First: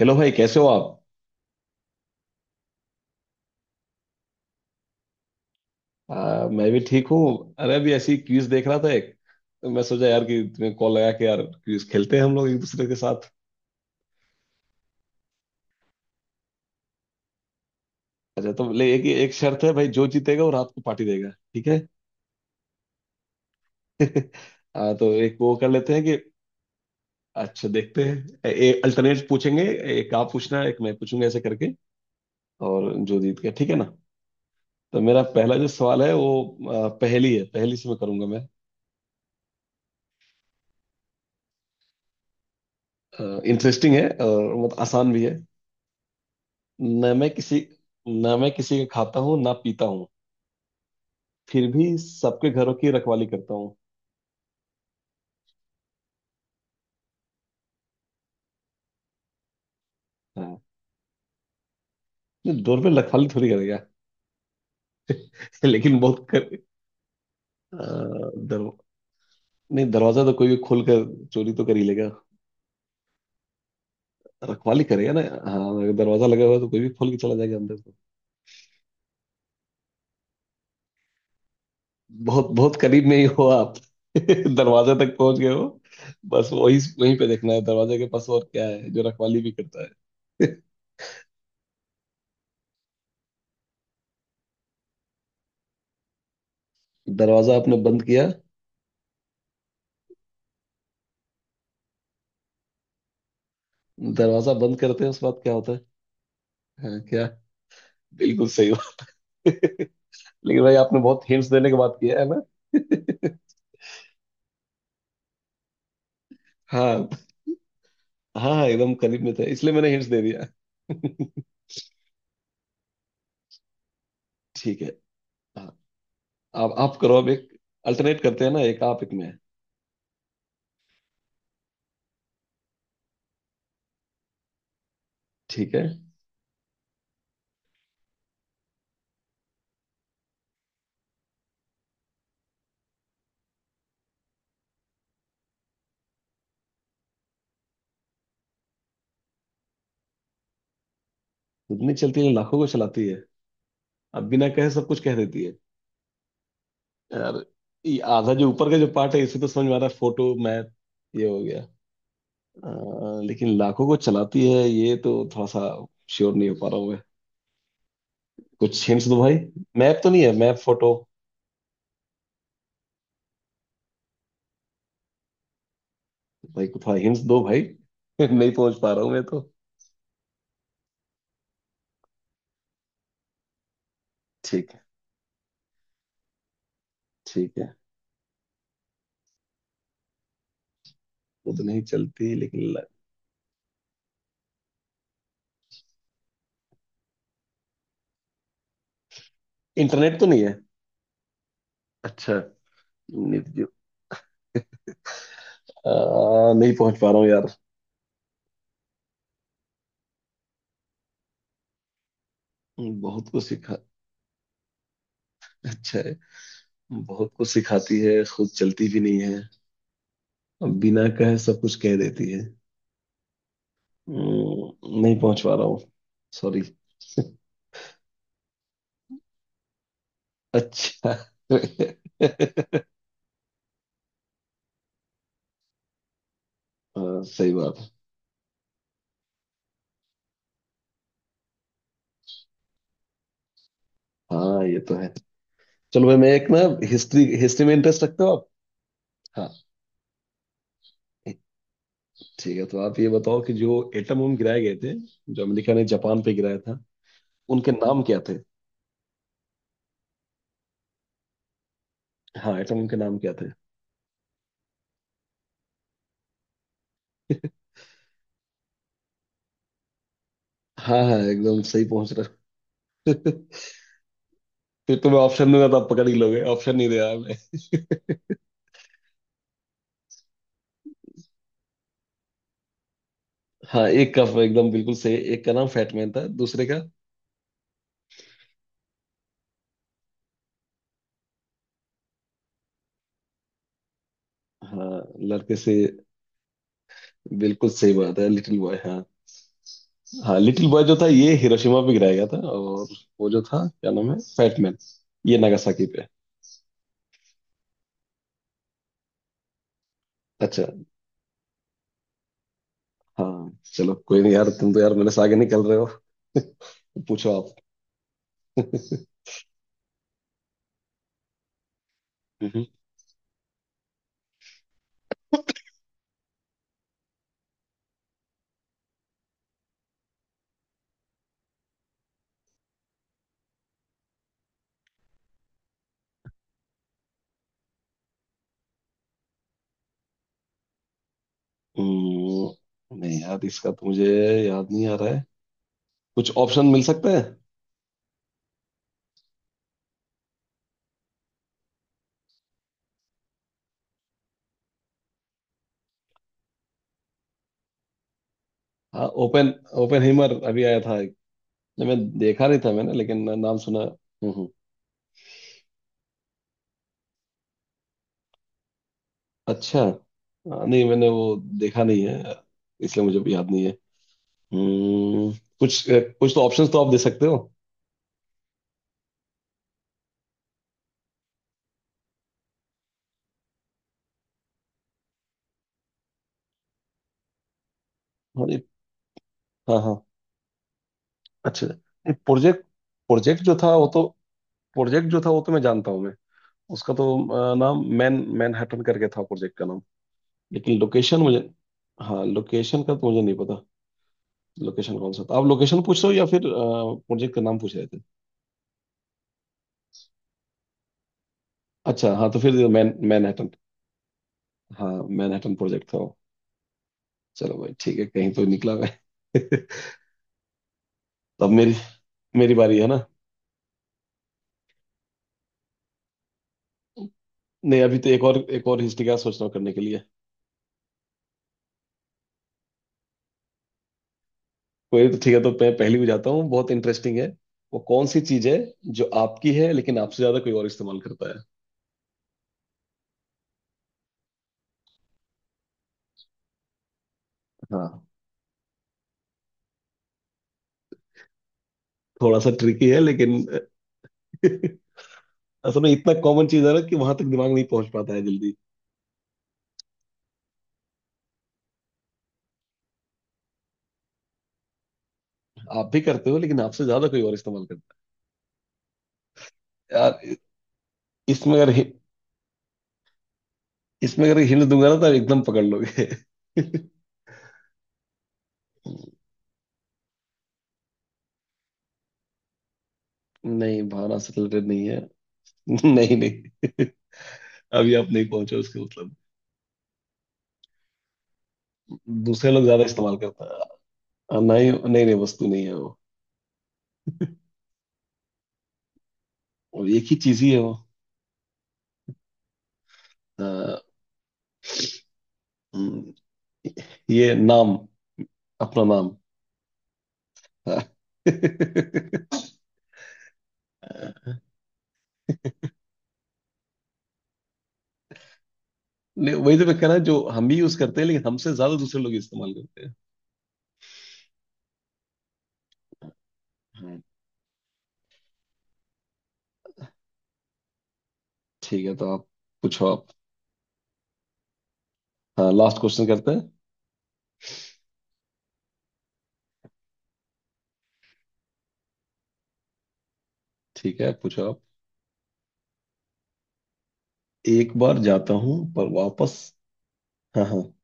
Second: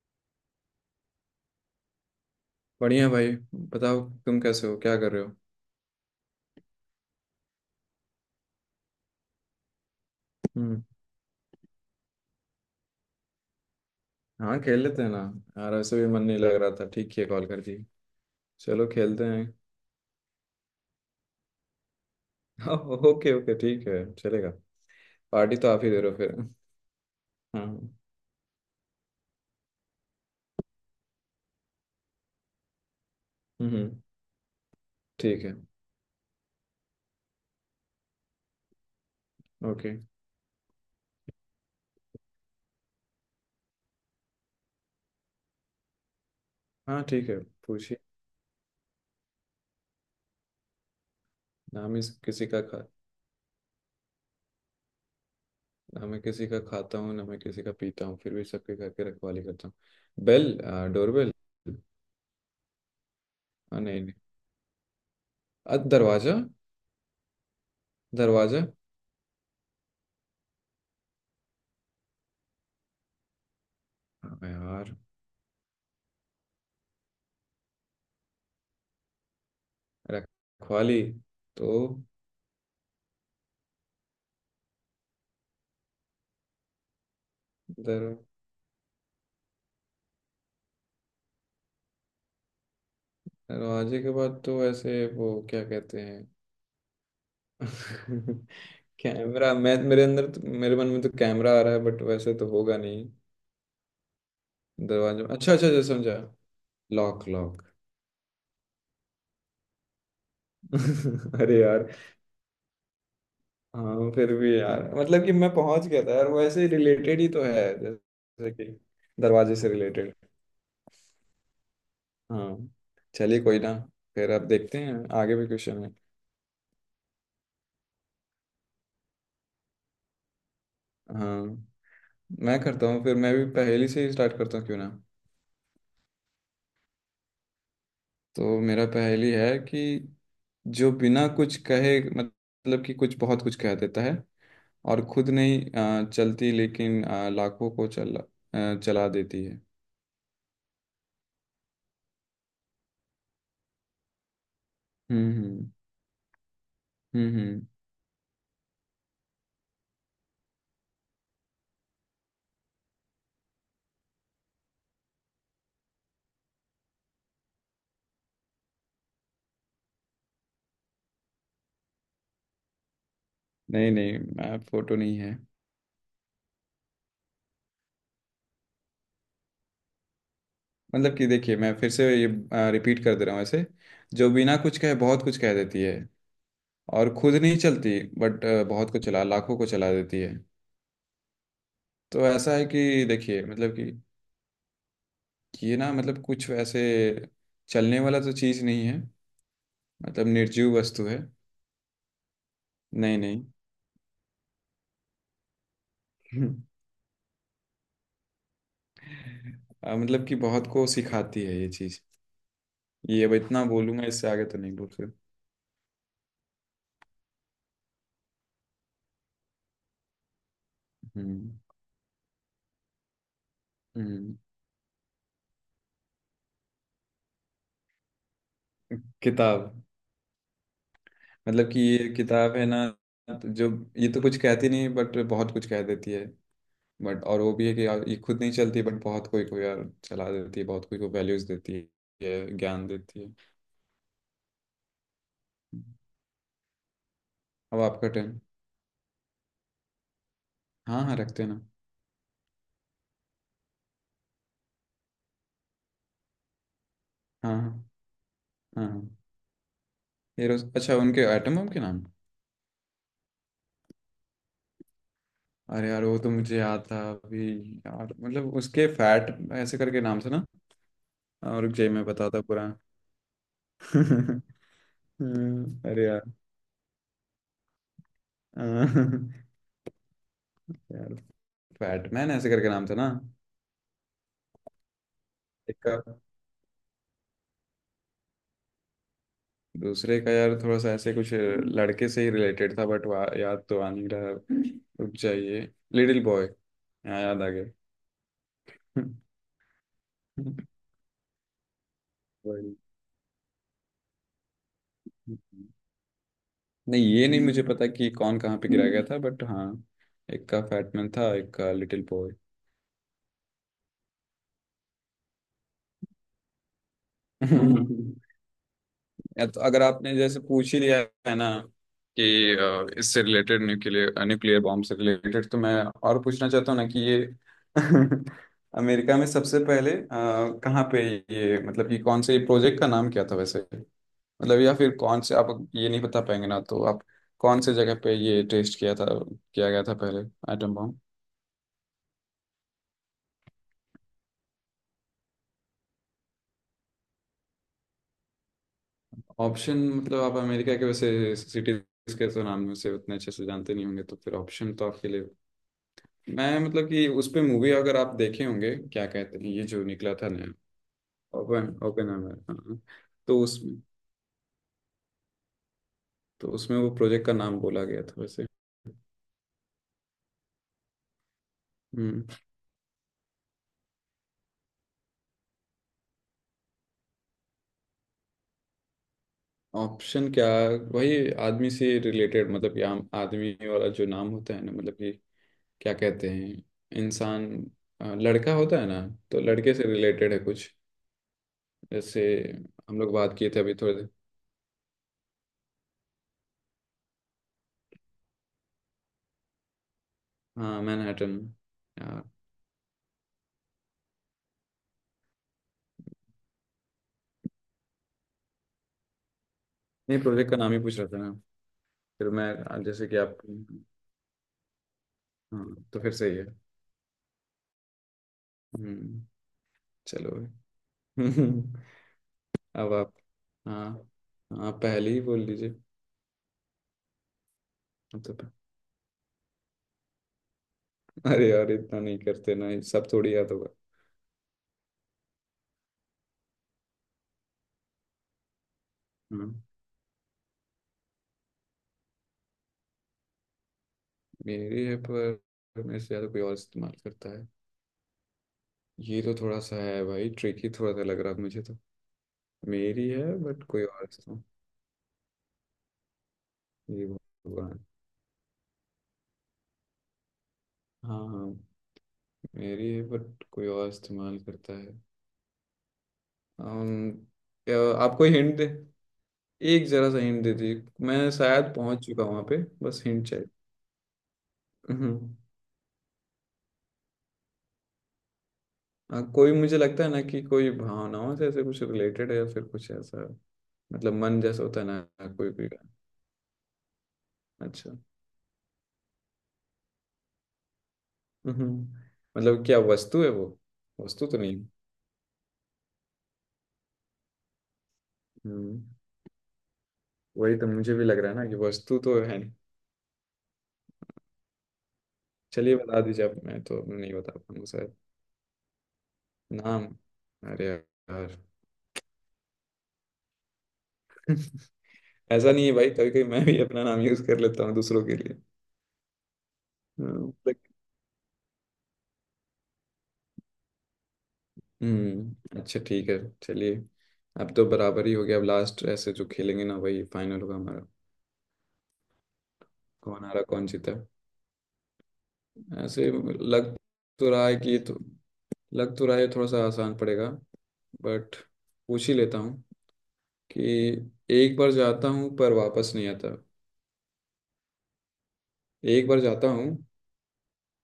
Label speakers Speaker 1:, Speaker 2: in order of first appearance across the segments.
Speaker 1: Hello भाई, कैसे हो आप?
Speaker 2: बढ़िया भाई, बताओ तुम कैसे हो, क्या कर रहे हो?
Speaker 1: मैं भी ठीक हूँ। अरे अभी ऐसी क्विज देख रहा था एक, तो मैं सोचा यार कि तुम्हें
Speaker 2: हम्म।
Speaker 1: कॉल लगा के, यार क्विज खेलते हैं हम लोग एक दूसरे के साथ।
Speaker 2: हाँ, खेल लेते हैं ना। यार ऐसे भी मन नहीं लग रहा था, ठीक है, कॉल कर दी।
Speaker 1: अच्छा तो ले,
Speaker 2: चलो
Speaker 1: एक
Speaker 2: खेलते
Speaker 1: एक
Speaker 2: हैं।
Speaker 1: शर्त है भाई, जो जीतेगा वो रात को पार्टी देगा, ठीक है?
Speaker 2: हाँ। ओके ओके, ठीक है, चलेगा।
Speaker 1: तो एक वो
Speaker 2: पार्टी
Speaker 1: कर
Speaker 2: तो आप ही
Speaker 1: लेते
Speaker 2: दे
Speaker 1: हैं
Speaker 2: रहे
Speaker 1: कि,
Speaker 2: हो फिर।
Speaker 1: अच्छा
Speaker 2: हाँ।
Speaker 1: देखते हैं, एक अल्टरनेट पूछेंगे। एक आप पूछना, एक मैं पूछूंगा ऐसे करके, और जो जीत गया, ठीक है ना।
Speaker 2: हम्म,
Speaker 1: तो मेरा
Speaker 2: ठीक है।
Speaker 1: पहला जो सवाल है वो पहेली है, पहेली से मैं करूंगा मैं।
Speaker 2: ओके।
Speaker 1: इंटरेस्टिंग है और बहुत आसान भी है।
Speaker 2: हाँ
Speaker 1: न मैं
Speaker 2: ठीक है,
Speaker 1: किसी
Speaker 2: पूछिए।
Speaker 1: न मैं किसी का खाता हूँ ना पीता हूँ, फिर
Speaker 2: ना
Speaker 1: भी
Speaker 2: मैं किसी
Speaker 1: सबके
Speaker 2: का
Speaker 1: घरों
Speaker 2: खा
Speaker 1: की रखवाली करता हूँ।
Speaker 2: ना मैं किसी का खाता हूँ, ना मैं किसी का पीता हूँ, फिर भी सबके घर के रखवाली करता हूँ। बेल।
Speaker 1: हाँ।
Speaker 2: डोरबेल।
Speaker 1: नहीं, डोर पे रखवाली थोड़ी करेगा।
Speaker 2: हाँ, नहीं नहीं।
Speaker 1: लेकिन बहुत
Speaker 2: दरवाजा।
Speaker 1: कर अ,
Speaker 2: दरवाजा।
Speaker 1: दर, नहीं, दरवाजा तो कोई भी खोल कर चोरी तो कर ही लेगा,
Speaker 2: हाँ
Speaker 1: रखवाली
Speaker 2: यार।
Speaker 1: करेगा ना। हाँ अगर दरवाजा लगा हुआ है तो कोई भी खोल के चला जाएगा अंदर तो।
Speaker 2: रखवाली तो।
Speaker 1: बहुत बहुत करीब में ही हो आप। दरवाजे तक पहुंच गए हो। बस वही वहीं पे देखना है, दरवाजे के
Speaker 2: दर
Speaker 1: पास और क्या है जो रखवाली भी करता है।
Speaker 2: दरवाजे के बाद तो ऐसे वो क्या कहते हैं?
Speaker 1: दरवाजा आपने बंद किया,
Speaker 2: कैमरा। मैं मेरे अंदर तो, मेरे मन में तो कैमरा आ रहा है, बट वैसे तो होगा नहीं।
Speaker 1: दरवाजा बंद करते हैं,
Speaker 2: दरवाजे,
Speaker 1: उसके बाद क्या
Speaker 2: अच्छा अच्छा
Speaker 1: होता है?
Speaker 2: अच्छा, समझा।
Speaker 1: हाँ, क्या?
Speaker 2: Lock, lock.
Speaker 1: बिल्कुल सही हो। लेकिन भाई आपने बहुत हिंट्स
Speaker 2: अरे
Speaker 1: देने के
Speaker 2: यार।
Speaker 1: बाद किया है ना।
Speaker 2: हाँ, फिर भी यार मतलब कि मैं पहुंच गया था यार, वो ऐसे
Speaker 1: हाँ
Speaker 2: रिलेटेड ही तो है, जैसे
Speaker 1: हाँ हाँ,
Speaker 2: कि
Speaker 1: एकदम करीब में था
Speaker 2: दरवाजे से
Speaker 1: इसलिए मैंने हिंट्स
Speaker 2: रिलेटेड।
Speaker 1: दे दिया।
Speaker 2: हाँ। चलिए, कोई ना। फिर अब देखते
Speaker 1: ठीक है।
Speaker 2: हैं, आगे भी
Speaker 1: हाँ,
Speaker 2: क्वेश्चन है।
Speaker 1: आप करो अब एक, अल्टरनेट करते हैं ना, एक आप एक मैं।
Speaker 2: हाँ, मैं करता हूँ, फिर मैं भी पहेली से ही स्टार्ट करता हूँ क्यों ना।
Speaker 1: ठीक है।
Speaker 2: तो मेरा पहेली है कि जो बिना कुछ कहे, मतलब कि कुछ बहुत कुछ कह देता है, और खुद नहीं चलती, लेकिन लाखों को चला देती है।
Speaker 1: उतनी चलती है, लाखों को चलाती है, अब बिना कहे सब कुछ कह देती है
Speaker 2: हम्म।
Speaker 1: यार।
Speaker 2: हम्म हम्म।
Speaker 1: ये आधा जो ऊपर का जो पार्ट है इसे तो समझ में आ रहा है, फोटो मैथ ये हो गया। लेकिन लाखों को चलाती है ये तो थोड़ा सा श्योर नहीं हो पा रहा हूँ मैं। कुछ हिंट्स दो भाई। मैप तो नहीं है, मैप फोटो?
Speaker 2: नहीं नहीं, मैं फोटो नहीं है।
Speaker 1: भाई कुछ हिंट्स दो भाई। नहीं पहुंच पा रहा हूँ मैं तो।
Speaker 2: मतलब कि देखिए, मैं फिर से ये रिपीट कर दे रहा हूँ ऐसे। जो बिना
Speaker 1: ठीक
Speaker 2: कुछ
Speaker 1: है,
Speaker 2: कहे बहुत कुछ कह देती है, और खुद नहीं
Speaker 1: ठीक है।
Speaker 2: चलती, बट बहुत को चला लाखों को चला देती है।
Speaker 1: वो तो नहीं
Speaker 2: तो
Speaker 1: चलती।
Speaker 2: ऐसा है कि देखिए, मतलब कि ये ना, मतलब कुछ वैसे चलने वाला तो चीज़ नहीं है,
Speaker 1: इंटरनेट तो
Speaker 2: मतलब
Speaker 1: नहीं है?
Speaker 2: निर्जीव वस्तु है।
Speaker 1: अच्छा।
Speaker 2: नहीं नहीं।
Speaker 1: निर्जीव?
Speaker 2: हम्म।
Speaker 1: नहीं पहुंच पा रहा हूँ यार।
Speaker 2: मतलब कि बहुत को सिखाती है ये चीज। ये
Speaker 1: बहुत
Speaker 2: अब
Speaker 1: कुछ
Speaker 2: इतना
Speaker 1: सिखा?
Speaker 2: बोलूंगा, इससे आगे तो नहीं बोल सकता।
Speaker 1: अच्छा है। बहुत कुछ सिखाती है, खुद चलती भी नहीं है, बिना कहे
Speaker 2: हम्म
Speaker 1: सब कुछ कह देती है।
Speaker 2: हम्म।
Speaker 1: नहीं पहुंच पा रहा हूँ। सॉरी।
Speaker 2: किताब।
Speaker 1: अच्छा।
Speaker 2: मतलब कि ये किताब है ना। तो जो, ये तो कुछ कहती नहीं, बट बहुत कुछ कह देती है।
Speaker 1: हाँ,
Speaker 2: बट और
Speaker 1: सही
Speaker 2: वो भी है
Speaker 1: बात
Speaker 2: कि
Speaker 1: है।
Speaker 2: यार ये खुद नहीं चलती, बट बहुत कोई को यार चला देती है, बहुत कोई को वैल्यूज देती है, ज्ञान देती है।
Speaker 1: हाँ, ये तो है। चलो भाई, मैं एक ना, हिस्ट्री हिस्ट्री में
Speaker 2: अब
Speaker 1: इंटरेस्ट
Speaker 2: आपका
Speaker 1: रखते हो
Speaker 2: टर्न।
Speaker 1: आप? हाँ,
Speaker 2: हाँ हाँ, रखते हैं ना।
Speaker 1: ठीक है तो आप ये बताओ कि जो एटम बम गिराए गए थे, जो अमेरिका ने जापान पे गिराया था,
Speaker 2: हाँ
Speaker 1: उनके
Speaker 2: हाँ।
Speaker 1: नाम क्या थे?
Speaker 2: हाँ हाँ। ये रोज, अच्छा उनके आइटम के नाम।
Speaker 1: हाँ, एटम बम के नाम क्या थे?
Speaker 2: अरे यार, वो तो मुझे याद था अभी। यार मतलब उसके फैट ऐसे करके नाम से ना।
Speaker 1: हाँ हाँ, एकदम
Speaker 2: और रुक
Speaker 1: सही
Speaker 2: जाइए, मैं
Speaker 1: पहुंच रहे हो।
Speaker 2: बताता पूरा।
Speaker 1: फिर तुम्हें ऑप्शन दूंगा तो आप
Speaker 2: अरे
Speaker 1: पकड़ ही
Speaker 2: यार।
Speaker 1: लोगे, ऑप्शन नहीं दे रहा मैं।
Speaker 2: अह, यार फैटमैन ऐसे करके नाम था ना।
Speaker 1: हाँ, एक का एकदम बिल्कुल सही, एक का नाम
Speaker 2: एक का,
Speaker 1: फैटमैन था, दूसरे का?
Speaker 2: दूसरे का यार थोड़ा सा ऐसे कुछ लड़के से ही रिलेटेड था, बट याद तो आ नहीं रहा।
Speaker 1: हाँ,
Speaker 2: रुक
Speaker 1: लड़के
Speaker 2: जाइए।
Speaker 1: से।
Speaker 2: लिटिल बॉय, यहाँ याद आ गया।
Speaker 1: बिल्कुल सही बात है, लिटिल बॉय। हाँ। हाँ, लिटिल बॉय जो था ये हिरोशिमा पे गिराया गया था,
Speaker 2: वही।
Speaker 1: और वो जो था क्या नाम है, फैटमैन, ये नागासाकी पे।
Speaker 2: नहीं, ये नहीं मुझे पता कि कौन कहाँ पे गिरा गया था, बट हाँ, एक का
Speaker 1: अच्छा
Speaker 2: फैटमैन था, एक का लिटिल बॉय।
Speaker 1: हाँ, चलो कोई नहीं यार, तुम तो यार मेरे से आगे निकल रहे हो। पूछो
Speaker 2: या तो अगर आपने जैसे पूछ ही लिया है ना कि
Speaker 1: आप।
Speaker 2: इससे रिलेटेड, न्यूक्लियर न्यूक्लियर बॉम्ब से रिलेटेड, तो मैं और पूछना चाहता हूँ ना कि ये अमेरिका में सबसे पहले कहाँ पे, ये मतलब कि कौन से प्रोजेक्ट का नाम क्या था वैसे, मतलब या फिर कौन से आप, ये नहीं बता पाएंगे ना तो आप कौन से जगह पे ये टेस्ट किया गया था पहले एटम बॉम्ब?
Speaker 1: नहीं यार, इसका तो मुझे याद नहीं आ रहा है। कुछ ऑप्शन मिल सकते हैं?
Speaker 2: ऑप्शन मतलब आप अमेरिका के वैसे सिटीज के तो नाम में से उतने अच्छे से जानते नहीं होंगे, तो फिर ऑप्शन तो आपके लिए। मैं मतलब कि उस पे मूवी अगर आप देखे होंगे,
Speaker 1: हाँ,
Speaker 2: क्या कहते हैं
Speaker 1: ओपन
Speaker 2: ये जो
Speaker 1: ओपन
Speaker 2: निकला था
Speaker 1: हीमर
Speaker 2: नया?
Speaker 1: अभी आया था एक।
Speaker 2: ओपन
Speaker 1: नहीं,
Speaker 2: ओपन,
Speaker 1: मैं देखा
Speaker 2: हाँ
Speaker 1: नहीं था
Speaker 2: हाँ।
Speaker 1: मैंने, लेकिन
Speaker 2: तो
Speaker 1: नाम
Speaker 2: उस,
Speaker 1: सुना है।
Speaker 2: तो उसमें वो प्रोजेक्ट का नाम बोला गया था वैसे।
Speaker 1: अच्छा हाँ, नहीं मैंने वो देखा नहीं
Speaker 2: हम्म।
Speaker 1: है, इसलिए मुझे भी याद नहीं है। हम्म। कुछ कुछ तो ऑप्शंस तो आप दे सकते हो।
Speaker 2: ऑप्शन क्या, वही आदमी से रिलेटेड, मतलब कि आम आदमी वाला जो नाम होता है ना, मतलब कि क्या कहते हैं, इंसान,
Speaker 1: हाँ
Speaker 2: लड़का
Speaker 1: जी।
Speaker 2: होता है ना, तो लड़के
Speaker 1: हाँ
Speaker 2: से
Speaker 1: हाँ,
Speaker 2: रिलेटेड है कुछ।
Speaker 1: अच्छा, नहीं,
Speaker 2: जैसे
Speaker 1: प्रोजेक्ट?
Speaker 2: हम लोग बात
Speaker 1: प्रोजेक्ट
Speaker 2: किए
Speaker 1: जो
Speaker 2: थे
Speaker 1: था
Speaker 2: अभी
Speaker 1: वो
Speaker 2: थोड़े
Speaker 1: तो
Speaker 2: देर।
Speaker 1: प्रोजेक्ट जो था वो तो मैं जानता हूँ मैं। उसका तो नाम, मैनहट्टन करके था प्रोजेक्ट का नाम। लेकिन
Speaker 2: हाँ,
Speaker 1: लोकेशन
Speaker 2: मैनहट्टन
Speaker 1: मुझे,
Speaker 2: यार।
Speaker 1: हाँ लोकेशन का तो मुझे नहीं पता। लोकेशन कौन सा था, आप लोकेशन पूछ रहे हो या फिर प्रोजेक्ट का नाम पूछ रहे थे?
Speaker 2: नहीं, प्रोजेक्ट का नाम ही पूछ रहा था ना।
Speaker 1: अच्छा
Speaker 2: फिर
Speaker 1: हाँ, तो फिर
Speaker 2: मैं, जैसे कि आप।
Speaker 1: मैनहट्टन। हाँ, मैनहट्टन
Speaker 2: हाँ
Speaker 1: प्रोजेक्ट था
Speaker 2: तो फिर
Speaker 1: वो।
Speaker 2: सही है।
Speaker 1: चलो भाई ठीक है, कहीं तो निकला
Speaker 2: हम्म।
Speaker 1: मैं।
Speaker 2: चलो
Speaker 1: तो अब
Speaker 2: भाई।
Speaker 1: मेरी मेरी बारी है
Speaker 2: अब
Speaker 1: ना।
Speaker 2: आप, हाँ हाँ, पहले ही बोल लीजिए।
Speaker 1: नहीं, अभी तो
Speaker 2: अब
Speaker 1: एक
Speaker 2: तो,
Speaker 1: और एक और हिस्ट्री का सोच रहा हूँ करने के लिए।
Speaker 2: अरे यार इतना नहीं करते ना, ये सब थोड़ी याद होगा।
Speaker 1: कोई तो, ठीक है तो मैं पहली भी जाता हूँ, बहुत इंटरेस्टिंग है। वो कौन सी चीज है जो आपकी
Speaker 2: हम्म।
Speaker 1: है लेकिन आपसे ज्यादा कोई और इस्तेमाल करता है?
Speaker 2: मेरी है, पर मेरे से ज़्यादा कोई और इस्तेमाल करता है?
Speaker 1: हाँ,
Speaker 2: ये तो थोड़ा सा है भाई, ट्रिकी थोड़ा सा लग रहा है मुझे तो।
Speaker 1: थोड़ा सा ट्रिकी है,
Speaker 2: मेरी
Speaker 1: लेकिन
Speaker 2: है बट कोई और इस्तेमाल,
Speaker 1: असल में इतना कॉमन चीज है ना कि
Speaker 2: ये
Speaker 1: वहां तक दिमाग नहीं
Speaker 2: भगवान?
Speaker 1: पहुंच पाता है जल्दी।
Speaker 2: हाँ हाँ, मेरी है बट कोई और इस्तेमाल करता है।
Speaker 1: आप भी करते हो लेकिन आपसे ज्यादा
Speaker 2: um,
Speaker 1: कोई और इस्तेमाल
Speaker 2: क्या-
Speaker 1: करता
Speaker 2: आपको हिंट दे, एक
Speaker 1: है।
Speaker 2: जरा सा
Speaker 1: यार,
Speaker 2: हिंट दे दीजिए, मैं
Speaker 1: इसमें अगर
Speaker 2: शायद
Speaker 1: हि-
Speaker 2: पहुंच चुका हूँ वहां पे, बस हिंट चाहिए।
Speaker 1: इसमें अगर हिंट दूंगा ना तो आप
Speaker 2: हम्म।
Speaker 1: एकदम पकड़ लोगे।
Speaker 2: हाँ, कोई, मुझे लगता है ना कि कोई भावनाओं से ऐसे कुछ रिलेटेड है या फिर कुछ ऐसा,
Speaker 1: नहीं,
Speaker 2: मतलब
Speaker 1: भावना से
Speaker 2: मन जैसा
Speaker 1: रिलेटेड
Speaker 2: होता है
Speaker 1: नहीं है।
Speaker 2: ना, कोई कोई का।
Speaker 1: नहीं नहीं। अभी
Speaker 2: अच्छा।
Speaker 1: आप नहीं पहुंचे उसके मतलब।
Speaker 2: हम्म।
Speaker 1: दूसरे लोग
Speaker 2: मतलब क्या
Speaker 1: ज्यादा इस्तेमाल
Speaker 2: वस्तु है वो,
Speaker 1: करता
Speaker 2: वस्तु तो
Speaker 1: है।
Speaker 2: नहीं?
Speaker 1: नहीं नहीं नहीं, वस्तु नहीं है वो।
Speaker 2: हम्म,
Speaker 1: और एक ही चीज ही
Speaker 2: वही
Speaker 1: है
Speaker 2: तो
Speaker 1: वो।
Speaker 2: मुझे भी लग रहा है ना कि वस्तु तो है नहीं।
Speaker 1: अ,
Speaker 2: चलिए बता
Speaker 1: हम्म,
Speaker 2: दीजिए आप, मैं तो नहीं बता
Speaker 1: ये
Speaker 2: पाऊंगा
Speaker 1: नाम,
Speaker 2: शायद।
Speaker 1: अपना नाम।
Speaker 2: नाम? अरे यार। ऐसा नहीं है भाई, कभी कभी मैं भी अपना नाम यूज कर लेता हूँ दूसरों के लिए।
Speaker 1: नहीं, वही तो मैं कह रहा, जो हम
Speaker 2: हाँ।
Speaker 1: भी यूज करते हैं लेकिन हमसे ज्यादा दूसरे लोग इस्तेमाल करते हैं।
Speaker 2: अच्छा, ठीक है, चलिए।
Speaker 1: हाँ,
Speaker 2: अब तो बराबर ही हो गया, अब लास्ट ऐसे जो खेलेंगे ना वही फाइनल होगा हमारा,
Speaker 1: ठीक है तो आप पूछो आप।
Speaker 2: कौन हारा कौन जीता।
Speaker 1: हाँ, लास्ट क्वेश्चन
Speaker 2: ऐसे
Speaker 1: करते हैं।
Speaker 2: लग तो रहा है कि ये तो, लग तो रहा है थोड़ा सा आसान पड़ेगा, बट पूछ ही लेता हूँ। कि
Speaker 1: ठीक है, पूछो
Speaker 2: एक
Speaker 1: आप।
Speaker 2: बार जाता हूँ पर वापस नहीं आता।
Speaker 1: एक बार जाता हूँ पर
Speaker 2: एक बार
Speaker 1: वापस।
Speaker 2: जाता हूँ,
Speaker 1: हाँ हाँ।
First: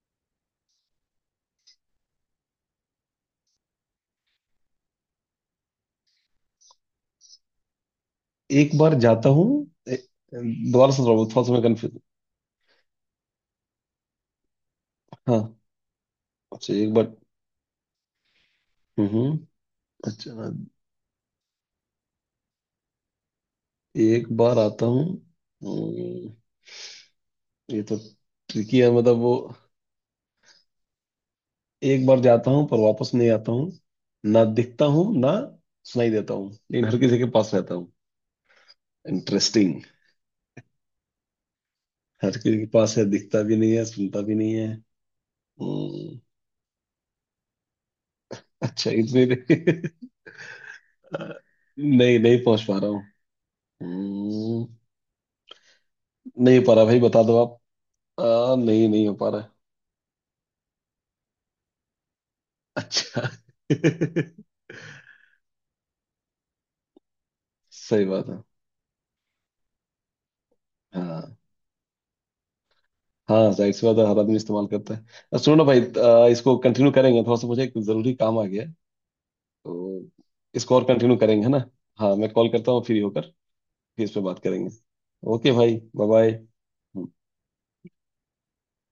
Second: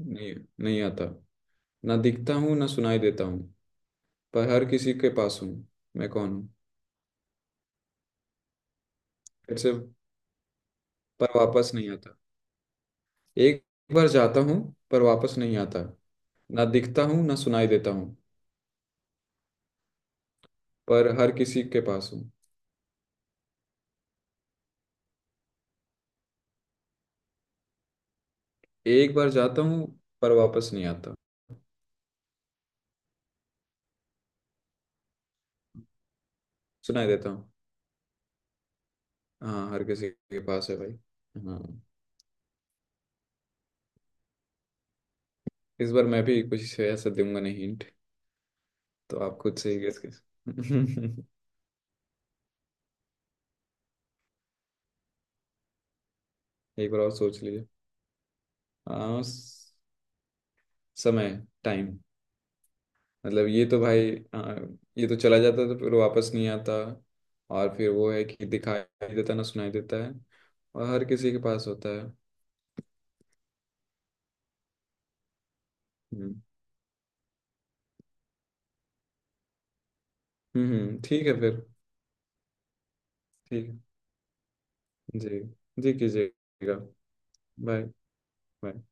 Speaker 2: नहीं, नहीं आता, ना दिखता हूँ ना सुनाई देता हूँ, पर हर किसी के पास हूँ, मैं कौन हूँ?
Speaker 1: एक बार जाता हूँ,
Speaker 2: फिर से।
Speaker 1: दोबारा से दोबारा
Speaker 2: पर
Speaker 1: थोड़ा सा मैं
Speaker 2: वापस नहीं
Speaker 1: कंफ्यूज।
Speaker 2: आता। एक बार जाता हूँ पर वापस
Speaker 1: हाँ।
Speaker 2: नहीं आता, ना
Speaker 1: अच्छा, एक
Speaker 2: दिखता
Speaker 1: बार।
Speaker 2: हूँ ना सुनाई देता हूँ,
Speaker 1: हम्म। अच्छा,
Speaker 2: पर हर किसी के पास हूँ।
Speaker 1: एक बार आता हूँ। हम्म, ये तो ट्रिकी है
Speaker 2: एक
Speaker 1: मतलब
Speaker 2: बार
Speaker 1: वो,
Speaker 2: जाता हूँ पर वापस नहीं आता,
Speaker 1: एक बार जाता हूँ पर वापस नहीं आता हूँ, ना दिखता हूँ ना सुनाई देता हूँ, लेकिन हर
Speaker 2: सुनाई
Speaker 1: किसी के
Speaker 2: देता हूँ।
Speaker 1: पास रहता हूँ।
Speaker 2: हाँ,
Speaker 1: इंटरेस्टिंग।
Speaker 2: हर किसी के पास है भाई। हाँ।
Speaker 1: हर किसी के पास है, दिखता भी नहीं है, सुनता भी नहीं है।
Speaker 2: इस बार
Speaker 1: हम्म,
Speaker 2: मैं भी कुछ ऐसा दूंगा नहीं हिंट,
Speaker 1: अच्छा,
Speaker 2: तो आप खुद से ही गेस कर।
Speaker 1: नहीं, नहीं पहुंच पा रहा हूँ। हम्म, नहीं हो पा रहा
Speaker 2: एक
Speaker 1: भाई,
Speaker 2: बार और
Speaker 1: बता दो
Speaker 2: सोच
Speaker 1: आप।
Speaker 2: लीजिए।
Speaker 1: नहीं, नहीं हो
Speaker 2: हाँ,
Speaker 1: पा रहा है।
Speaker 2: समय, टाइम।
Speaker 1: अच्छा।
Speaker 2: मतलब ये तो भाई, हाँ, ये तो चला जाता तो फिर वापस नहीं आता, और फिर
Speaker 1: सही
Speaker 2: वो है
Speaker 1: बात है।
Speaker 2: कि दिखाई देता ना सुनाई देता है, और हर किसी
Speaker 1: हाँ।
Speaker 2: के पास होता है।
Speaker 1: हाँ, जाहिर सी बात है, हर आदमी इस्तेमाल करता है। अब सुनो ना भाई,
Speaker 2: हम्म
Speaker 1: इसको कंटिन्यू करेंगे थोड़ा सा, मुझे एक जरूरी काम आ गया है। तो
Speaker 2: हम्म।
Speaker 1: इसको और कंटिन्यू
Speaker 2: ठीक है
Speaker 1: करेंगे, है
Speaker 2: फिर।
Speaker 1: ना? हाँ, मैं कॉल करता हूँ फ्री होकर,
Speaker 2: ठीक है।
Speaker 1: फिर इस पे बात करेंगे।
Speaker 2: जी।
Speaker 1: ओके भाई,
Speaker 2: जी
Speaker 1: बाय बाय।
Speaker 2: कीजिएगा। बाय। बाय।